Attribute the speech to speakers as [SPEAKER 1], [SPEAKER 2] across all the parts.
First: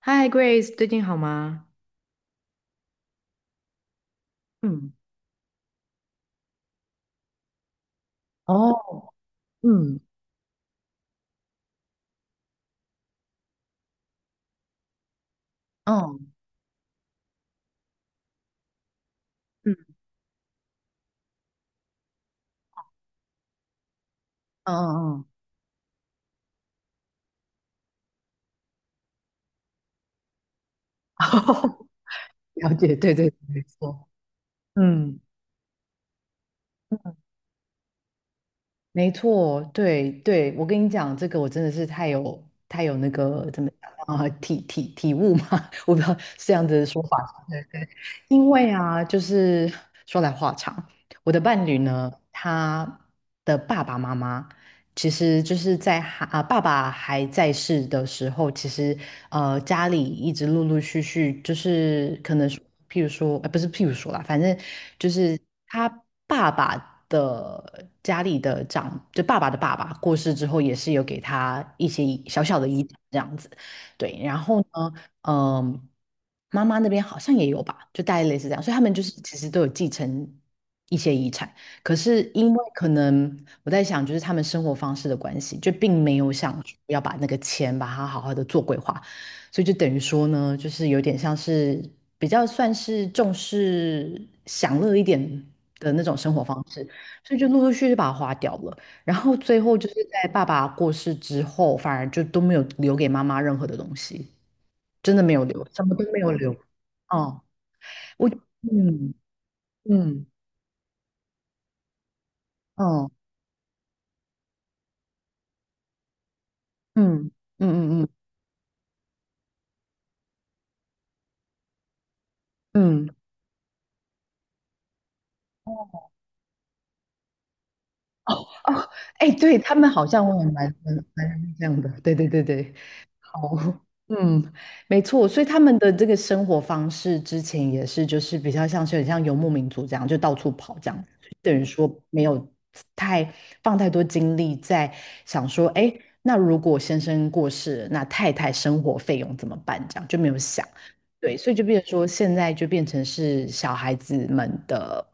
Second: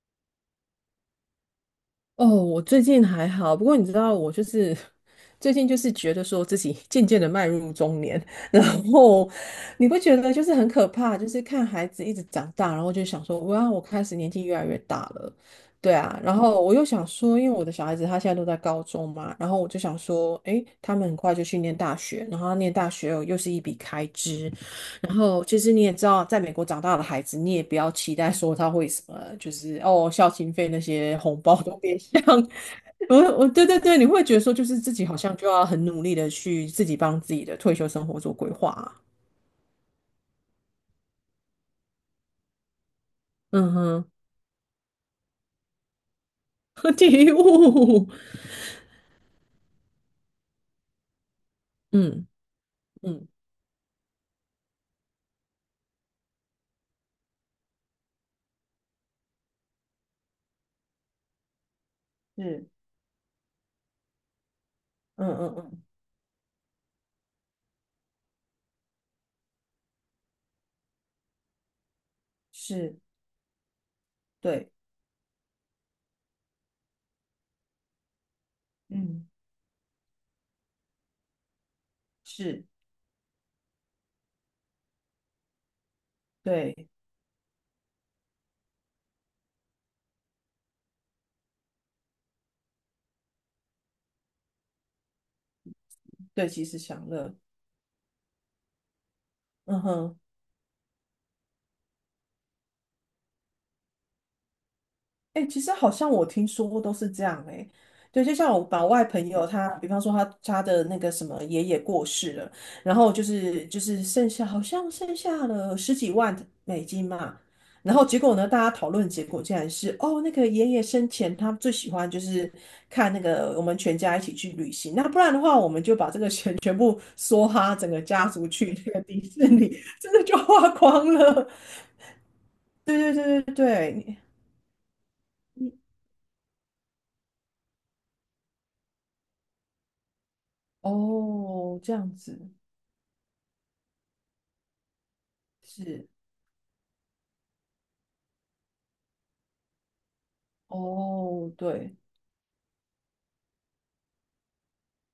[SPEAKER 1] 嗨，Grace,最近好吗？
[SPEAKER 2] 哦，我最近还好，不过你知道，我就是
[SPEAKER 1] 嗯。
[SPEAKER 2] 最近就是觉得说自己 渐渐的迈入中年，然
[SPEAKER 1] 哦。
[SPEAKER 2] 后你不
[SPEAKER 1] 嗯。
[SPEAKER 2] 觉得就是很可怕，就是看孩子一直长大，然后就想说，哇，我开始年纪越来越大了，对
[SPEAKER 1] 哦。
[SPEAKER 2] 啊，然后我又想说，因为我的小孩子他现在都在高中嘛，然后我
[SPEAKER 1] 嗯。
[SPEAKER 2] 就
[SPEAKER 1] 嗯
[SPEAKER 2] 想说，诶，他们很快就去念大学，然后念大学又是一笔开支，然
[SPEAKER 1] 嗯
[SPEAKER 2] 后其实你也知道，在美国长大的孩子，你也不要期待说他会什么，就是哦，孝心费那些
[SPEAKER 1] 嗯。
[SPEAKER 2] 红包都 别想。
[SPEAKER 1] 了解，对
[SPEAKER 2] 我
[SPEAKER 1] 对对，
[SPEAKER 2] 我
[SPEAKER 1] 没
[SPEAKER 2] 对对对，你
[SPEAKER 1] 错。
[SPEAKER 2] 会觉得说，就是自己好
[SPEAKER 1] 嗯。
[SPEAKER 2] 像就要很努力的去自己帮自己的退休生活做规划啊
[SPEAKER 1] 没错，对对，我跟你讲，这个我真的是太有那个怎么
[SPEAKER 2] 嗯哼，
[SPEAKER 1] 讲啊，体悟嘛。我不知道是这样子的 说
[SPEAKER 2] 体
[SPEAKER 1] 法，对对。
[SPEAKER 2] 悟，
[SPEAKER 1] 因为啊，就是说来话长，我的伴侣呢，
[SPEAKER 2] 嗯
[SPEAKER 1] 他
[SPEAKER 2] 嗯
[SPEAKER 1] 的爸爸妈妈。其实就是在爸爸还在世的时候，其实家里一直陆陆续续就是可能是
[SPEAKER 2] 是，
[SPEAKER 1] 譬如说，不是譬如说啦，反正就
[SPEAKER 2] 嗯
[SPEAKER 1] 是
[SPEAKER 2] 嗯嗯，
[SPEAKER 1] 他爸爸的家里的长，就爸爸的爸爸过世之后，也是有给他一些小小的遗
[SPEAKER 2] 是，
[SPEAKER 1] 产这样子。对，然后
[SPEAKER 2] 对，
[SPEAKER 1] 呢，嗯、妈妈那边好像也有吧，就大概类似这样，所以他们就是
[SPEAKER 2] 嗯，
[SPEAKER 1] 其实都有继承一些遗产。可是因为
[SPEAKER 2] 是，
[SPEAKER 1] 可能我在想，就是他们生活方式的关系，就并没有想说
[SPEAKER 2] 对，
[SPEAKER 1] 要把那个钱把它好好的做规划，所以就等于说呢，就是有点像是比较算是重视享乐一点的那种生活
[SPEAKER 2] 对，
[SPEAKER 1] 方
[SPEAKER 2] 其时
[SPEAKER 1] 式，
[SPEAKER 2] 享乐，
[SPEAKER 1] 所以就陆陆续续就把它花掉了，然后最后
[SPEAKER 2] 嗯
[SPEAKER 1] 就是
[SPEAKER 2] 哼。
[SPEAKER 1] 在爸爸过世之后，反而就都没有留给妈妈任何的东西。真的没
[SPEAKER 2] 哎、
[SPEAKER 1] 有
[SPEAKER 2] 欸其
[SPEAKER 1] 留，
[SPEAKER 2] 实
[SPEAKER 1] 什
[SPEAKER 2] 好
[SPEAKER 1] 么都
[SPEAKER 2] 像
[SPEAKER 1] 没
[SPEAKER 2] 我
[SPEAKER 1] 有
[SPEAKER 2] 听
[SPEAKER 1] 留。
[SPEAKER 2] 说都是这
[SPEAKER 1] 哦。
[SPEAKER 2] 样哎、欸对，
[SPEAKER 1] 我。
[SPEAKER 2] 就像我老外
[SPEAKER 1] 嗯。
[SPEAKER 2] 朋友他，比方说他
[SPEAKER 1] 嗯。
[SPEAKER 2] 他的那个什么爷爷过世了，然
[SPEAKER 1] 哦。
[SPEAKER 2] 后就是剩下好像剩下了十几万美元
[SPEAKER 1] 嗯。
[SPEAKER 2] 嘛，然
[SPEAKER 1] 嗯嗯
[SPEAKER 2] 后
[SPEAKER 1] 嗯。
[SPEAKER 2] 结果呢，大家讨论结果竟然是哦，那个爷爷生前他最喜欢就是
[SPEAKER 1] 嗯。
[SPEAKER 2] 看那个我们全家一起去旅行，那不然的话我们就把这个钱 全部梭哈整个家族去
[SPEAKER 1] 哦。
[SPEAKER 2] 那个迪
[SPEAKER 1] 哎，
[SPEAKER 2] 士
[SPEAKER 1] 对他
[SPEAKER 2] 尼，
[SPEAKER 1] 们好
[SPEAKER 2] 真的
[SPEAKER 1] 像我
[SPEAKER 2] 就
[SPEAKER 1] 也
[SPEAKER 2] 花
[SPEAKER 1] 蛮蛮
[SPEAKER 2] 光了。
[SPEAKER 1] 蛮这样的，对对对对。
[SPEAKER 2] 对对对对
[SPEAKER 1] 哦，
[SPEAKER 2] 对，
[SPEAKER 1] 嗯。没错，所以他们的这个生活方式之前也是，就是比较像是很像游牧民族这样，就到处跑这样，等于
[SPEAKER 2] 哦，
[SPEAKER 1] 说
[SPEAKER 2] 这样
[SPEAKER 1] 没
[SPEAKER 2] 子
[SPEAKER 1] 有太放太多精力在想说，哎，
[SPEAKER 2] 是
[SPEAKER 1] 那如果先生过世了，那太太生活费用怎么办？这样就没有想。对，
[SPEAKER 2] 哦，
[SPEAKER 1] 所以就变成
[SPEAKER 2] 对，
[SPEAKER 1] 说，现在就变成是小孩子们的，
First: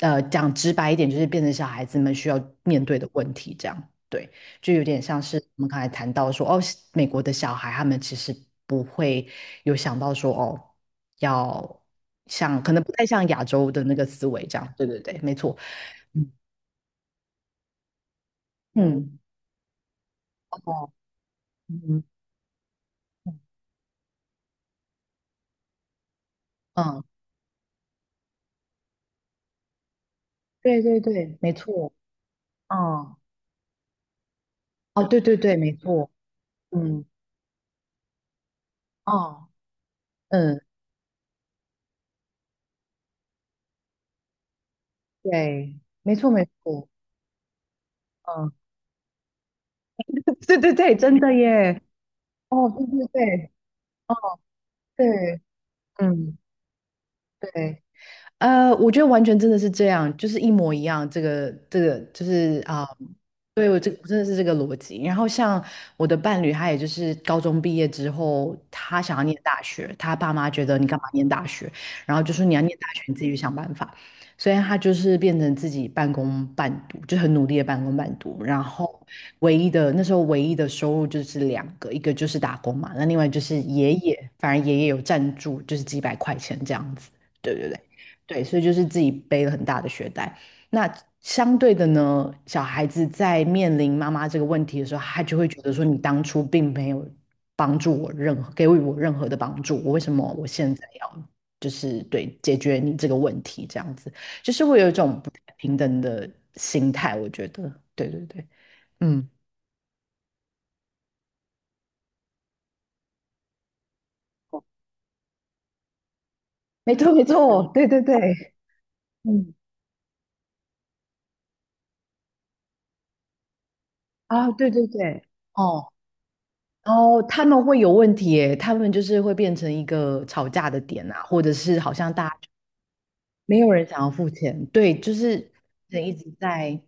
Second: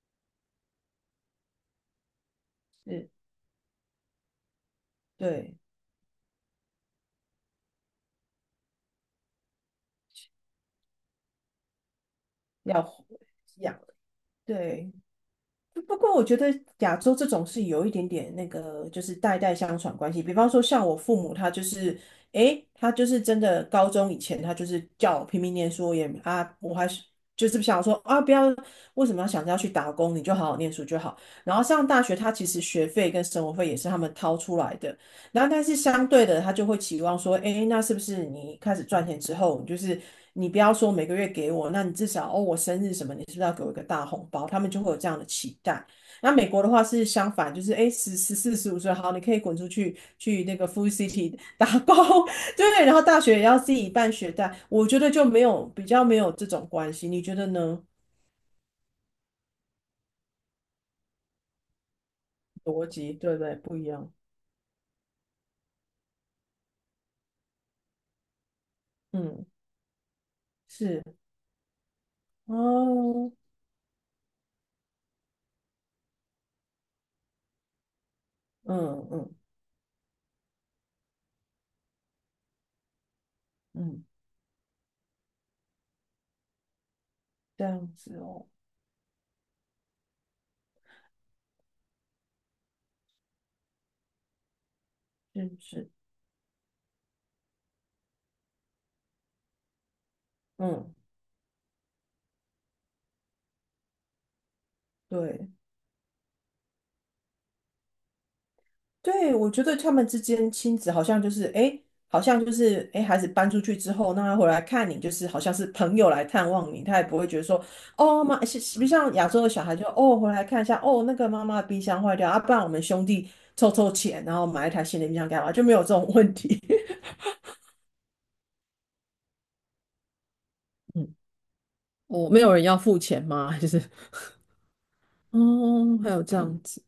[SPEAKER 1] 讲直白一点，就是变成小孩子们需要面对的
[SPEAKER 2] 是，
[SPEAKER 1] 问题这样。对。就有点像是
[SPEAKER 2] 对，
[SPEAKER 1] 我们刚才谈到说，哦，美国的小孩他们其实不会有想到说，哦，要像可能不
[SPEAKER 2] 要
[SPEAKER 1] 太像亚洲
[SPEAKER 2] 养，
[SPEAKER 1] 的那个思维这样。对
[SPEAKER 2] 对。
[SPEAKER 1] 对对，没错。
[SPEAKER 2] 不过我
[SPEAKER 1] 嗯。
[SPEAKER 2] 觉得亚洲这种是有一点点那个，就是
[SPEAKER 1] 嗯。
[SPEAKER 2] 代代相传关系。比方说像
[SPEAKER 1] 哦。
[SPEAKER 2] 我父母，他就是，
[SPEAKER 1] 嗯。
[SPEAKER 2] 诶，他就是真的高中以前，他就是叫我拼命念书，也啊，我还
[SPEAKER 1] 嗯，
[SPEAKER 2] 是就是想说啊，不要，为什么要想着要去打工？你就好好念
[SPEAKER 1] 对
[SPEAKER 2] 书就
[SPEAKER 1] 对
[SPEAKER 2] 好。
[SPEAKER 1] 对，没
[SPEAKER 2] 然后上
[SPEAKER 1] 错。
[SPEAKER 2] 大学，他其实学费
[SPEAKER 1] 嗯。
[SPEAKER 2] 跟生活费也是他们掏出来的。
[SPEAKER 1] 哦，对对
[SPEAKER 2] 然后，
[SPEAKER 1] 对，
[SPEAKER 2] 但
[SPEAKER 1] 没
[SPEAKER 2] 是相
[SPEAKER 1] 错。
[SPEAKER 2] 对的，他就会期
[SPEAKER 1] 嗯。
[SPEAKER 2] 望说，哎，那是不是你开始赚钱之
[SPEAKER 1] 哦。
[SPEAKER 2] 后，就是你不
[SPEAKER 1] 嗯。
[SPEAKER 2] 要说每个月给我，那你至少哦，我生日什么，你是不是要给我一个大红包？他们就会有这样的期
[SPEAKER 1] 对，
[SPEAKER 2] 待。
[SPEAKER 1] 没错
[SPEAKER 2] 那美
[SPEAKER 1] 没
[SPEAKER 2] 国的话
[SPEAKER 1] 错。
[SPEAKER 2] 是相反，就是哎，十十
[SPEAKER 1] 嗯，
[SPEAKER 2] 四十五岁，好，你可以滚出去去 那
[SPEAKER 1] 对
[SPEAKER 2] 个
[SPEAKER 1] 对
[SPEAKER 2] Food
[SPEAKER 1] 对，真的
[SPEAKER 2] City 打
[SPEAKER 1] 耶。
[SPEAKER 2] 工，
[SPEAKER 1] 哦，对
[SPEAKER 2] 对，然后
[SPEAKER 1] 对
[SPEAKER 2] 大学也
[SPEAKER 1] 对
[SPEAKER 2] 要自己办学贷。我觉得就
[SPEAKER 1] 对。
[SPEAKER 2] 没有比较没有
[SPEAKER 1] 嗯。
[SPEAKER 2] 这种关系，你觉得呢？
[SPEAKER 1] 对。我觉得完全真的是这样，就是一模一样。这个就是啊、
[SPEAKER 2] 逻辑对不对？
[SPEAKER 1] 对
[SPEAKER 2] 不
[SPEAKER 1] 我
[SPEAKER 2] 一
[SPEAKER 1] 这我
[SPEAKER 2] 样，
[SPEAKER 1] 真的是这个逻辑。然后像我的伴侣，他也就是高中毕业之后，他想要念
[SPEAKER 2] 嗯，
[SPEAKER 1] 大学，他爸妈觉得你干
[SPEAKER 2] 是
[SPEAKER 1] 嘛念大学，然后就说你要念大学，你自己
[SPEAKER 2] 哦，
[SPEAKER 1] 去想办法。所以他就是变成自己半工半读，就很努力的半工半读。然后
[SPEAKER 2] 嗯嗯
[SPEAKER 1] 唯一的那时候唯一的收入就是两个，一个就是打工嘛，那另外就是爷
[SPEAKER 2] 嗯，
[SPEAKER 1] 爷，反正爷爷有赞助，就是几百块钱这样子。对
[SPEAKER 2] 这
[SPEAKER 1] 对对。
[SPEAKER 2] 样子
[SPEAKER 1] 对，
[SPEAKER 2] 哦。
[SPEAKER 1] 所以就是自己背了很大的学贷。那相对的呢，小孩子在面临妈妈这个问题的时候，他就会
[SPEAKER 2] 是
[SPEAKER 1] 觉得说，
[SPEAKER 2] 是，
[SPEAKER 1] 你当初并没有帮助我任何，给予我任何的帮助，我为什么我现在
[SPEAKER 2] 嗯，
[SPEAKER 1] 要就是对解决你这个问题这样子，就是会有一种不太
[SPEAKER 2] 对
[SPEAKER 1] 平等的心态，我觉得，对对对。嗯。
[SPEAKER 2] 对，我觉得他们之间亲子好像就是，哎，好像就是，哎，诶孩子搬出去之后，那他回来看你，就是好像是朋友来探望你，
[SPEAKER 1] 没
[SPEAKER 2] 他也
[SPEAKER 1] 错
[SPEAKER 2] 不
[SPEAKER 1] 没
[SPEAKER 2] 会觉得说，
[SPEAKER 1] 错，对对对。
[SPEAKER 2] 哦妈，是不是像亚洲的
[SPEAKER 1] 嗯。
[SPEAKER 2] 小孩就，哦，回来看一下，哦，那个妈妈的冰箱坏掉，啊，不然我们兄弟凑凑钱，然后
[SPEAKER 1] 啊，
[SPEAKER 2] 买
[SPEAKER 1] 对
[SPEAKER 2] 一台
[SPEAKER 1] 对
[SPEAKER 2] 新的冰
[SPEAKER 1] 对。
[SPEAKER 2] 箱干嘛，就没有这
[SPEAKER 1] 哦。
[SPEAKER 2] 种问题。
[SPEAKER 1] 哦，他们会有问题诶，他们就是会变成一个吵架的点
[SPEAKER 2] 嗯，
[SPEAKER 1] 啊，或者是好像大
[SPEAKER 2] 哦，
[SPEAKER 1] 家
[SPEAKER 2] 没有人要付钱吗？
[SPEAKER 1] 没
[SPEAKER 2] 就
[SPEAKER 1] 有
[SPEAKER 2] 是，
[SPEAKER 1] 人想要付钱。对，就是
[SPEAKER 2] 哦，
[SPEAKER 1] 人
[SPEAKER 2] 还
[SPEAKER 1] 一
[SPEAKER 2] 有
[SPEAKER 1] 直
[SPEAKER 2] 这样
[SPEAKER 1] 在，
[SPEAKER 2] 子，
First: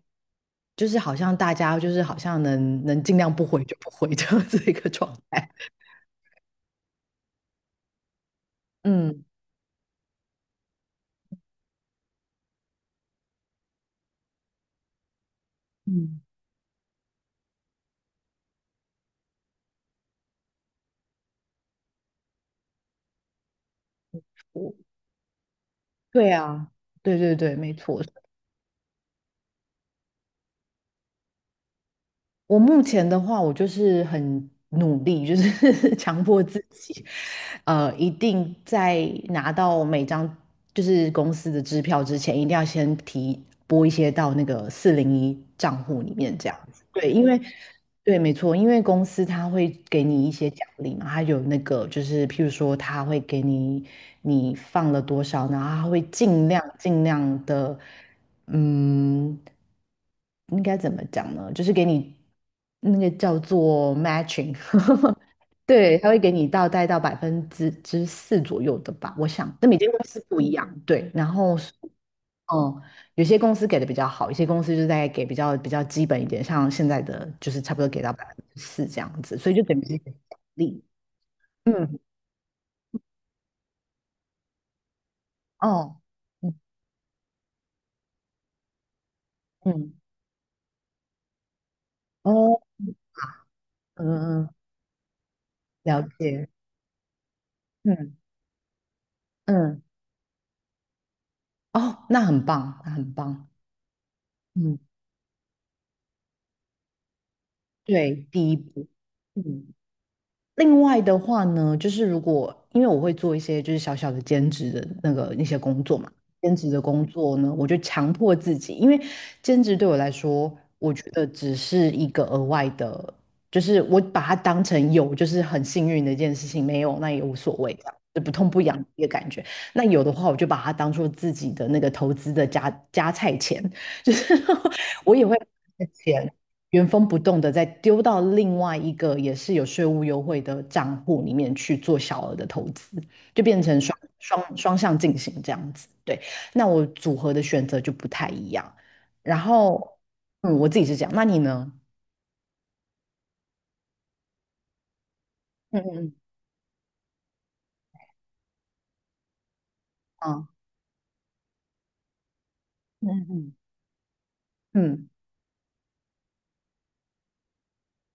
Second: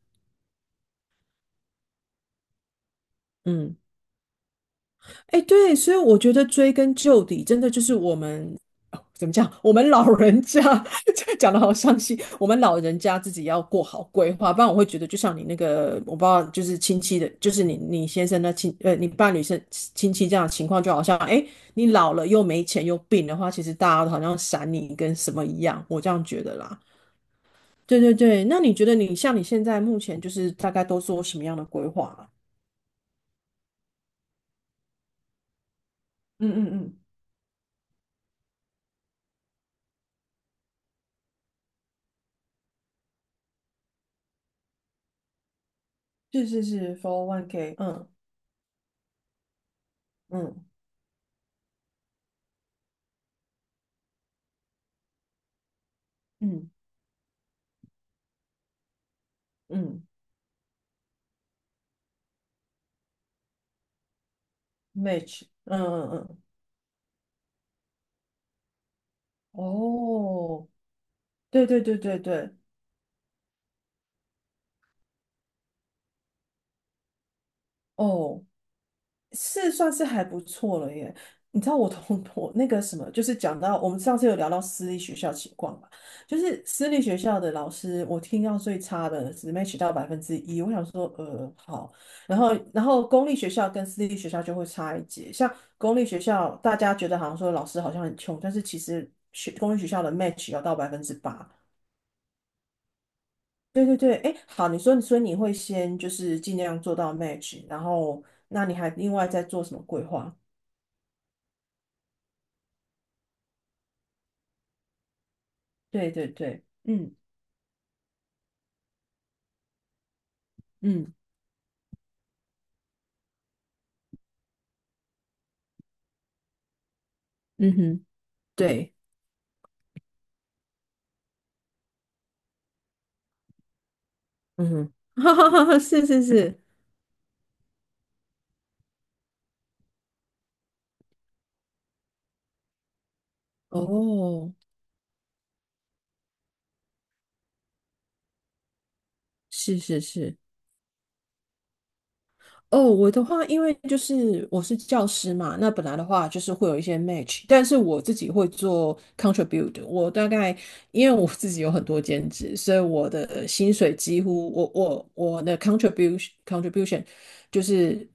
[SPEAKER 1] 就是好像大家就是好像能尽量不回就
[SPEAKER 2] 嗯。
[SPEAKER 1] 不回的 这样子一个状
[SPEAKER 2] 哎，
[SPEAKER 1] 态。
[SPEAKER 2] 对，所以我觉得追根究底，真的就是我们哦
[SPEAKER 1] 嗯
[SPEAKER 2] 怎么讲？我们老人家 这讲的好伤心，我们老人家自己要过好规划，不然我会觉得，就像你那个，我
[SPEAKER 1] 嗯。
[SPEAKER 2] 不知道，就是亲戚的，就是你先生的亲，呃，你伴侣是亲戚这样的情况，就好像哎，你老了又没钱又病的话，其实大家都好像闪
[SPEAKER 1] 我。
[SPEAKER 2] 你跟什么一样，我这样
[SPEAKER 1] 对
[SPEAKER 2] 觉得
[SPEAKER 1] 啊，
[SPEAKER 2] 啦。
[SPEAKER 1] 对对对，没
[SPEAKER 2] 对
[SPEAKER 1] 错。
[SPEAKER 2] 对对，那你觉得你像你现在目前就是大概都做什么样的规划啊？
[SPEAKER 1] 我目前的话，我就是很努力，就是 强迫
[SPEAKER 2] 嗯
[SPEAKER 1] 自
[SPEAKER 2] 嗯嗯，
[SPEAKER 1] 己，一定在拿到每张就是公司的支票之前，一定要先提拨一些到那个401账户里面，
[SPEAKER 2] 是
[SPEAKER 1] 这样。
[SPEAKER 2] 是是
[SPEAKER 1] 对，
[SPEAKER 2] f
[SPEAKER 1] 因
[SPEAKER 2] o
[SPEAKER 1] 为
[SPEAKER 2] r one k 嗯
[SPEAKER 1] 对，没错，因为公司他会给你一些
[SPEAKER 2] 嗯。
[SPEAKER 1] 奖励嘛，他有那个就是，譬如说，他会给你你放了多少，然后他会尽量
[SPEAKER 2] 嗯
[SPEAKER 1] 尽量的。嗯，
[SPEAKER 2] 嗯
[SPEAKER 1] 应该怎么讲呢？就是给你那个叫做 matching。
[SPEAKER 2] ，match，嗯
[SPEAKER 1] 对，他
[SPEAKER 2] 嗯
[SPEAKER 1] 会给
[SPEAKER 2] 嗯，
[SPEAKER 1] 你到带到百分之四左右的吧，我想，那每间公司不一
[SPEAKER 2] 哦，
[SPEAKER 1] 样。对，然后。
[SPEAKER 2] 对对对对对，
[SPEAKER 1] 嗯，有些公司给的比较好，有些公司就在给比较比较基本一点，像现在的就是差不多给到百分
[SPEAKER 2] 哦，
[SPEAKER 1] 之四这样子，所以就
[SPEAKER 2] 是
[SPEAKER 1] 等于
[SPEAKER 2] 算
[SPEAKER 1] 是一
[SPEAKER 2] 是
[SPEAKER 1] 个奖
[SPEAKER 2] 还不错
[SPEAKER 1] 励。
[SPEAKER 2] 了耶。你知道我
[SPEAKER 1] 嗯。
[SPEAKER 2] 同 我那个什么，就是讲到我们上次有聊到私立学校情况嘛，
[SPEAKER 1] 哦。
[SPEAKER 2] 就
[SPEAKER 1] 嗯
[SPEAKER 2] 是私立学校的老师，我听到最差的只 match 到
[SPEAKER 1] 嗯。
[SPEAKER 2] 1%，我想说，呃，好，然后
[SPEAKER 1] 哦。
[SPEAKER 2] 然后公立学校跟私立学
[SPEAKER 1] 嗯
[SPEAKER 2] 校就
[SPEAKER 1] 嗯。
[SPEAKER 2] 会差一截，像公
[SPEAKER 1] 了
[SPEAKER 2] 立学
[SPEAKER 1] 解。
[SPEAKER 2] 校大家觉得好像说老师好像很
[SPEAKER 1] 嗯
[SPEAKER 2] 穷，但是其实学公立
[SPEAKER 1] 嗯。
[SPEAKER 2] 学校的 match 要到8%。
[SPEAKER 1] 哦，那很棒，那很棒。
[SPEAKER 2] 对对对，哎，好，
[SPEAKER 1] 嗯，
[SPEAKER 2] 你说你说你会先就是尽量做到 match，然
[SPEAKER 1] 对，
[SPEAKER 2] 后
[SPEAKER 1] 第一
[SPEAKER 2] 那你
[SPEAKER 1] 步。
[SPEAKER 2] 还另外再做
[SPEAKER 1] 嗯。
[SPEAKER 2] 什么规划？
[SPEAKER 1] 另外的话呢，就是如果因为我会做一些就是小小的兼职的那个那些工作嘛，
[SPEAKER 2] 对对
[SPEAKER 1] 兼
[SPEAKER 2] 对，
[SPEAKER 1] 职的工
[SPEAKER 2] 嗯
[SPEAKER 1] 作呢，我就强迫自己，因为兼职对我来说，我觉
[SPEAKER 2] 嗯
[SPEAKER 1] 得只是一个额外的，就是我把它当成有，就是很幸运的一件事情，没有那也无所
[SPEAKER 2] 嗯
[SPEAKER 1] 谓，这样
[SPEAKER 2] 哼，
[SPEAKER 1] 就不痛不痒的
[SPEAKER 2] 对，
[SPEAKER 1] 一个感觉。那有的话，我就把它当做自己的那个投资的加菜钱，就是
[SPEAKER 2] 嗯哼，
[SPEAKER 1] 我 也
[SPEAKER 2] 哈
[SPEAKER 1] 会。
[SPEAKER 2] 哈哈哈，是是
[SPEAKER 1] 钱，
[SPEAKER 2] 是，
[SPEAKER 1] 原封不动的再丢到另外一个也是有税务优惠的账户里面去做小额的投资，就变成双
[SPEAKER 2] 哦，
[SPEAKER 1] 双双向进行这样子。对，那我组合的选择就不太一样。然
[SPEAKER 2] 是
[SPEAKER 1] 后，
[SPEAKER 2] 是是。
[SPEAKER 1] 嗯，我自己是这样，那你呢？
[SPEAKER 2] 哦，我的话，因为就是我是教师嘛，那本来的
[SPEAKER 1] 嗯。
[SPEAKER 2] 话就是会有一些 match，但是我自己会做 contribute，我大
[SPEAKER 1] 嗯。
[SPEAKER 2] 概因为我自己有很多兼职，所以
[SPEAKER 1] 嗯。
[SPEAKER 2] 我
[SPEAKER 1] 嗯。
[SPEAKER 2] 的
[SPEAKER 1] 嗯。
[SPEAKER 2] 薪水几乎我
[SPEAKER 1] 嗯。
[SPEAKER 2] 我我的 contribution 就是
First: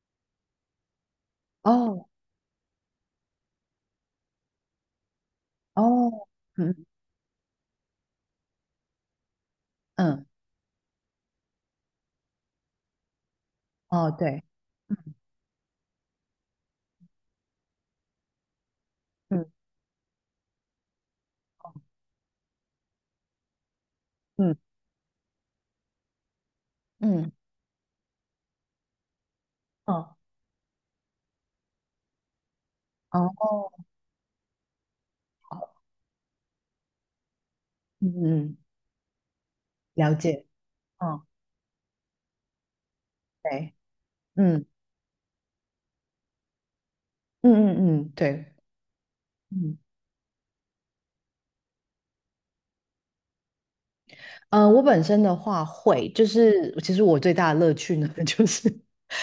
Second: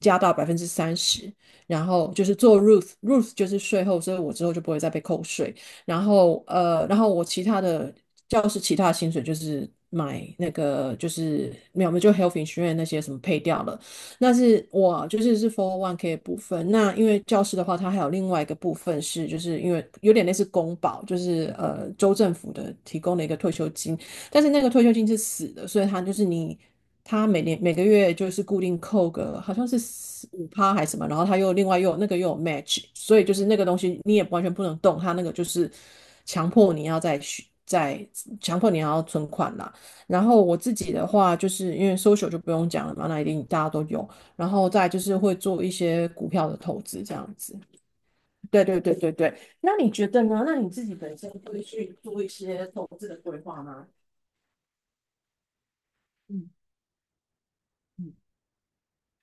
[SPEAKER 2] 加到30%，然
[SPEAKER 1] 哦。
[SPEAKER 2] 后就是做 Ruth，Ruth 就是税后，所以我之后就不会再被扣税，然
[SPEAKER 1] 哦。
[SPEAKER 2] 后
[SPEAKER 1] 嗯。
[SPEAKER 2] 呃，然后我其他的教师其他的薪水就是
[SPEAKER 1] 嗯。
[SPEAKER 2] 买那个就是没有，我们就 health insurance 那些什么配掉了。
[SPEAKER 1] 哦。
[SPEAKER 2] 那
[SPEAKER 1] 对。
[SPEAKER 2] 是我就是是 f o r One K 的部分。那因为教师的话，它还有另外一个部分是，就
[SPEAKER 1] 嗯。
[SPEAKER 2] 是因为有点类似公保，就是呃州政府的提供的一个退休金，但是那
[SPEAKER 1] 嗯。
[SPEAKER 2] 个退休金是死的，所以他就是你。他
[SPEAKER 1] 嗯。
[SPEAKER 2] 每年每个月就是固定扣个好像是
[SPEAKER 1] 哦。
[SPEAKER 2] 5%还是什么，然后他又另外又有那个又有 match，所以就是那个
[SPEAKER 1] 哦。
[SPEAKER 2] 东西你也完全不能动，他那个就是强迫你要再续再
[SPEAKER 1] 嗯。嗯。
[SPEAKER 2] 强迫你要存款啦。
[SPEAKER 1] 了
[SPEAKER 2] 然后
[SPEAKER 1] 解。
[SPEAKER 2] 我自己的
[SPEAKER 1] 哦。
[SPEAKER 2] 话，就是因为 social 就不用讲了嘛，那一定大家
[SPEAKER 1] 对。
[SPEAKER 2] 都有。然
[SPEAKER 1] 嗯。
[SPEAKER 2] 后再就是会做一些股票的投资这样
[SPEAKER 1] 嗯。
[SPEAKER 2] 子。
[SPEAKER 1] 嗯。嗯。对。
[SPEAKER 2] 对对对对对，那
[SPEAKER 1] 嗯。
[SPEAKER 2] 你觉得呢？那你自己本身会去做一些投资的规划吗？
[SPEAKER 1] 我本身的话会，就
[SPEAKER 2] 嗯
[SPEAKER 1] 是其实我最大的乐趣呢，
[SPEAKER 2] 嗯，
[SPEAKER 1] 就是，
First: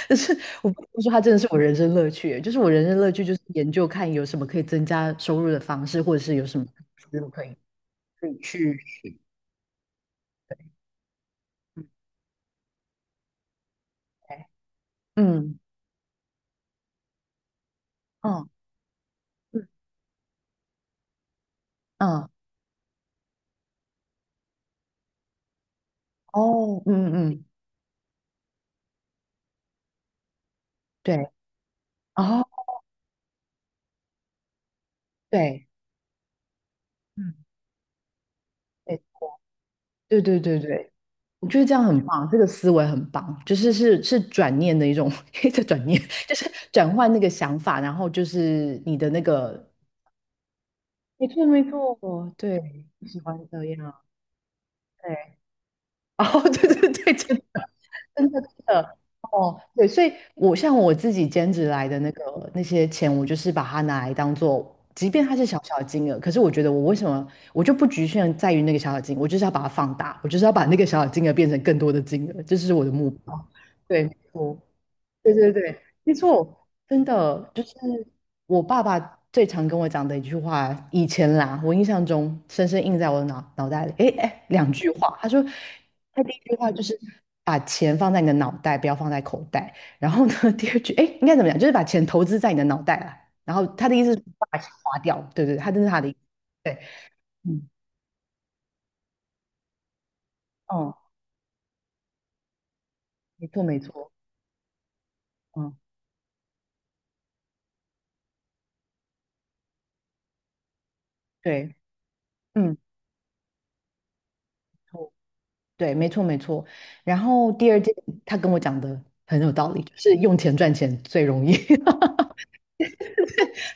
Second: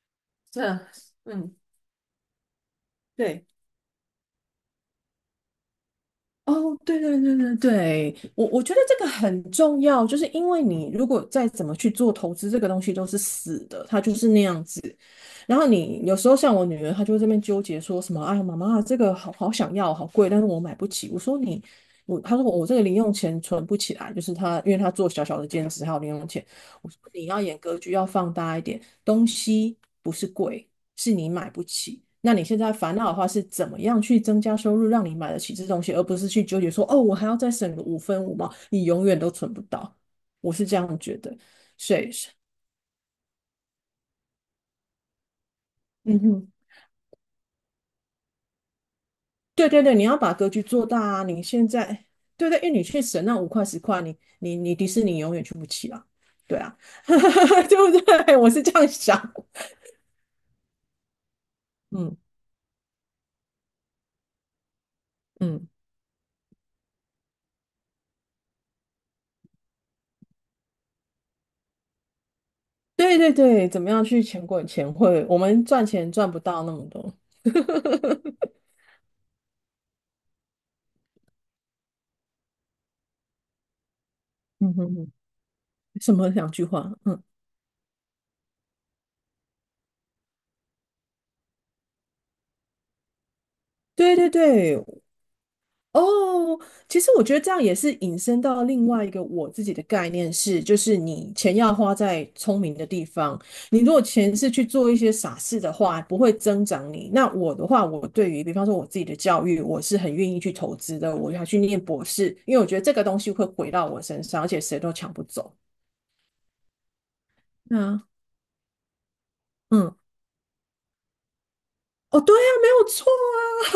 [SPEAKER 1] 就是我
[SPEAKER 2] 这
[SPEAKER 1] 不得不说它真的是
[SPEAKER 2] 嗯
[SPEAKER 1] 我人生乐趣欸，就是我人生乐趣就是
[SPEAKER 2] 对，
[SPEAKER 1] 研究看有什么可以增加收入的方式，或者是有什么
[SPEAKER 2] 哦，对
[SPEAKER 1] 思
[SPEAKER 2] 对
[SPEAKER 1] 路
[SPEAKER 2] 对
[SPEAKER 1] 可以
[SPEAKER 2] 对对，
[SPEAKER 1] 可以
[SPEAKER 2] 我我觉
[SPEAKER 1] 去。
[SPEAKER 2] 得这个很重要，就是因为你如果再怎么去做投资，这个东西都是死的，它就是那样子。
[SPEAKER 1] 嗯。
[SPEAKER 2] 然
[SPEAKER 1] 嗯。
[SPEAKER 2] 后你有时候像我女儿，她就会这边纠结说什么，哎呀，
[SPEAKER 1] 嗯。
[SPEAKER 2] 妈妈，这个好好想要，好贵，但是我买不起。我说你，我，
[SPEAKER 1] 嗯。
[SPEAKER 2] 她说我这个零用钱存不起来，就是她，因为她做小小的兼职还有零用钱。
[SPEAKER 1] 哦。
[SPEAKER 2] 我说
[SPEAKER 1] 嗯。
[SPEAKER 2] 你
[SPEAKER 1] 嗯。
[SPEAKER 2] 要
[SPEAKER 1] 嗯。
[SPEAKER 2] 演格局要放大一点，东西不是贵，是
[SPEAKER 1] 对。
[SPEAKER 2] 你买不起。那你现
[SPEAKER 1] 哦。
[SPEAKER 2] 在烦恼的话是怎么样去增加收入，让你买得起这
[SPEAKER 1] 对。
[SPEAKER 2] 东西，而不是去纠结说，哦，我还要
[SPEAKER 1] 嗯。
[SPEAKER 2] 再省个五分五毛，你永远
[SPEAKER 1] 对
[SPEAKER 2] 都存不到。
[SPEAKER 1] 对对
[SPEAKER 2] 我
[SPEAKER 1] 对。
[SPEAKER 2] 是这
[SPEAKER 1] 对，
[SPEAKER 2] 样觉得，
[SPEAKER 1] 我觉得这样
[SPEAKER 2] 所
[SPEAKER 1] 很
[SPEAKER 2] 以，
[SPEAKER 1] 棒，这个思维很棒，就是是是转念的一种 一个转念，
[SPEAKER 2] 嗯
[SPEAKER 1] 就是
[SPEAKER 2] 哼。
[SPEAKER 1] 转换那个想法，然后就是你的那
[SPEAKER 2] 对
[SPEAKER 1] 个
[SPEAKER 2] 对对，你要把格局做大啊！
[SPEAKER 1] 没
[SPEAKER 2] 你
[SPEAKER 1] 错没
[SPEAKER 2] 现
[SPEAKER 1] 错。
[SPEAKER 2] 在，对对，因为你
[SPEAKER 1] 对，
[SPEAKER 2] 去
[SPEAKER 1] 不喜
[SPEAKER 2] 省那
[SPEAKER 1] 欢
[SPEAKER 2] 五
[SPEAKER 1] 这
[SPEAKER 2] 块十
[SPEAKER 1] 样。
[SPEAKER 2] 块，你你你迪士
[SPEAKER 1] 对。
[SPEAKER 2] 尼永远去不起啊！
[SPEAKER 1] 哦，
[SPEAKER 2] 对
[SPEAKER 1] 对
[SPEAKER 2] 啊，
[SPEAKER 1] 对对，真的
[SPEAKER 2] 对不
[SPEAKER 1] 真
[SPEAKER 2] 对？
[SPEAKER 1] 的
[SPEAKER 2] 我
[SPEAKER 1] 真
[SPEAKER 2] 是这样
[SPEAKER 1] 的。
[SPEAKER 2] 想，
[SPEAKER 1] 哦，对，所以我像我自己兼职来的那
[SPEAKER 2] 嗯
[SPEAKER 1] 个那些钱，我就是把它拿来当做，即便它是小
[SPEAKER 2] 嗯，
[SPEAKER 1] 小的金额，可是我觉得我为什么我就不局限在于那个小小金额，我就是要把它放大，我就是要把那个小小金额变成更多的金额，这是我的目
[SPEAKER 2] 对对
[SPEAKER 1] 标。
[SPEAKER 2] 对，怎么样
[SPEAKER 1] 对，
[SPEAKER 2] 去钱
[SPEAKER 1] 我。
[SPEAKER 2] 滚钱会？
[SPEAKER 1] 对
[SPEAKER 2] 我
[SPEAKER 1] 对
[SPEAKER 2] 们
[SPEAKER 1] 对，
[SPEAKER 2] 赚钱
[SPEAKER 1] 没
[SPEAKER 2] 赚不到
[SPEAKER 1] 错，
[SPEAKER 2] 那么
[SPEAKER 1] 真
[SPEAKER 2] 多，
[SPEAKER 1] 的就是我爸爸最常跟我讲的一句话，以前啦，我印象中深深印在我的脑袋里。诶诶，两
[SPEAKER 2] 嗯
[SPEAKER 1] 句
[SPEAKER 2] 哼哼，
[SPEAKER 1] 话，他说，
[SPEAKER 2] 什
[SPEAKER 1] 他
[SPEAKER 2] 么
[SPEAKER 1] 第一
[SPEAKER 2] 两
[SPEAKER 1] 句
[SPEAKER 2] 句
[SPEAKER 1] 话就
[SPEAKER 2] 话？
[SPEAKER 1] 是
[SPEAKER 2] 嗯，
[SPEAKER 1] 把钱放在你的脑袋，不要放在口袋。然后呢，第二句，诶，应该怎么讲？就是把钱投资在你的脑袋啦。然后他的意思
[SPEAKER 2] 对
[SPEAKER 1] 是
[SPEAKER 2] 对
[SPEAKER 1] 把钱
[SPEAKER 2] 对，
[SPEAKER 1] 花掉，对对对，他这是他的意思。
[SPEAKER 2] 哦，
[SPEAKER 1] 对。
[SPEAKER 2] 其实我觉得这样
[SPEAKER 1] 嗯。
[SPEAKER 2] 也是引申到另外一个我自己的概念是，就是
[SPEAKER 1] 哦。
[SPEAKER 2] 你钱要花在聪明的地方。
[SPEAKER 1] 没错没
[SPEAKER 2] 你如果
[SPEAKER 1] 错。
[SPEAKER 2] 钱是去做一些傻事的
[SPEAKER 1] 嗯。
[SPEAKER 2] 话，不会增长你。那我的话，我对于比方说我自己的教育，我是很愿意去投资的，我要去
[SPEAKER 1] 对。
[SPEAKER 2] 念博士，因为我觉
[SPEAKER 1] 嗯。
[SPEAKER 2] 得这个东西会回到我身上，而且谁都抢不走。
[SPEAKER 1] 对，没错没错。然后第二件，
[SPEAKER 2] 那
[SPEAKER 1] 他跟我讲的很有道理，就
[SPEAKER 2] 嗯，
[SPEAKER 1] 是用钱赚钱最容易。
[SPEAKER 2] 哦，对呀，没有错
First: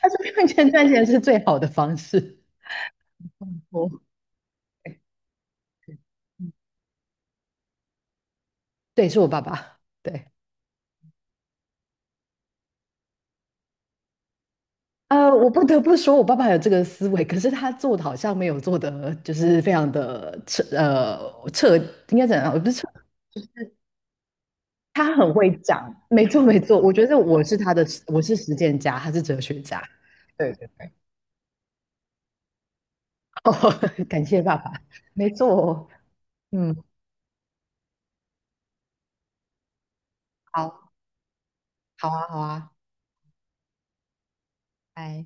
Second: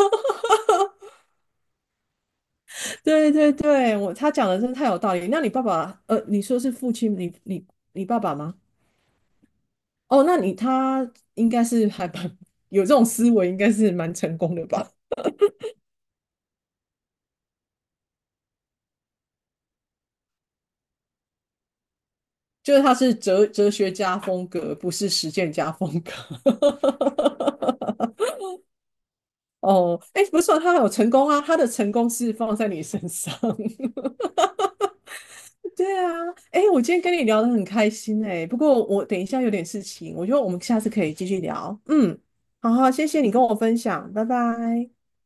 [SPEAKER 1] 他说用钱赚钱是最好的方式。
[SPEAKER 2] 对对
[SPEAKER 1] 哦，
[SPEAKER 2] 对，我他讲的真的太有 道理。那你爸爸，呃，你说是父亲，你爸爸吗？
[SPEAKER 1] 对，是我爸爸。
[SPEAKER 2] 哦，
[SPEAKER 1] 对，
[SPEAKER 2] 那你他应该是还蛮 有这种思维，应该是蛮成功的吧？
[SPEAKER 1] 我不得不说，我爸爸有这个思维，可是他做的好像没有做的，就是非常的彻，彻，应该怎样？不是
[SPEAKER 2] 就是
[SPEAKER 1] 彻
[SPEAKER 2] 他是哲学家风格，不是
[SPEAKER 1] 他
[SPEAKER 2] 实
[SPEAKER 1] 很会
[SPEAKER 2] 践家风
[SPEAKER 1] 讲。
[SPEAKER 2] 格。
[SPEAKER 1] 没错没错，我觉得我是他的，我是实践家，他是哲学家。
[SPEAKER 2] 哦，哎，不是
[SPEAKER 1] 对
[SPEAKER 2] 啊，
[SPEAKER 1] 对，
[SPEAKER 2] 他有成功啊，他的成功是放在你身上。
[SPEAKER 1] 哦，感谢爸爸。没错哦。
[SPEAKER 2] 对啊，哎，我
[SPEAKER 1] 嗯。
[SPEAKER 2] 今天跟你聊得很开心哎，不过我等一下有点事情，我觉得我们下次
[SPEAKER 1] 好。
[SPEAKER 2] 可以继续聊。
[SPEAKER 1] 好
[SPEAKER 2] 嗯，
[SPEAKER 1] 啊，好啊。
[SPEAKER 2] 好好，谢谢你跟我分享，拜拜。
[SPEAKER 1] 拜。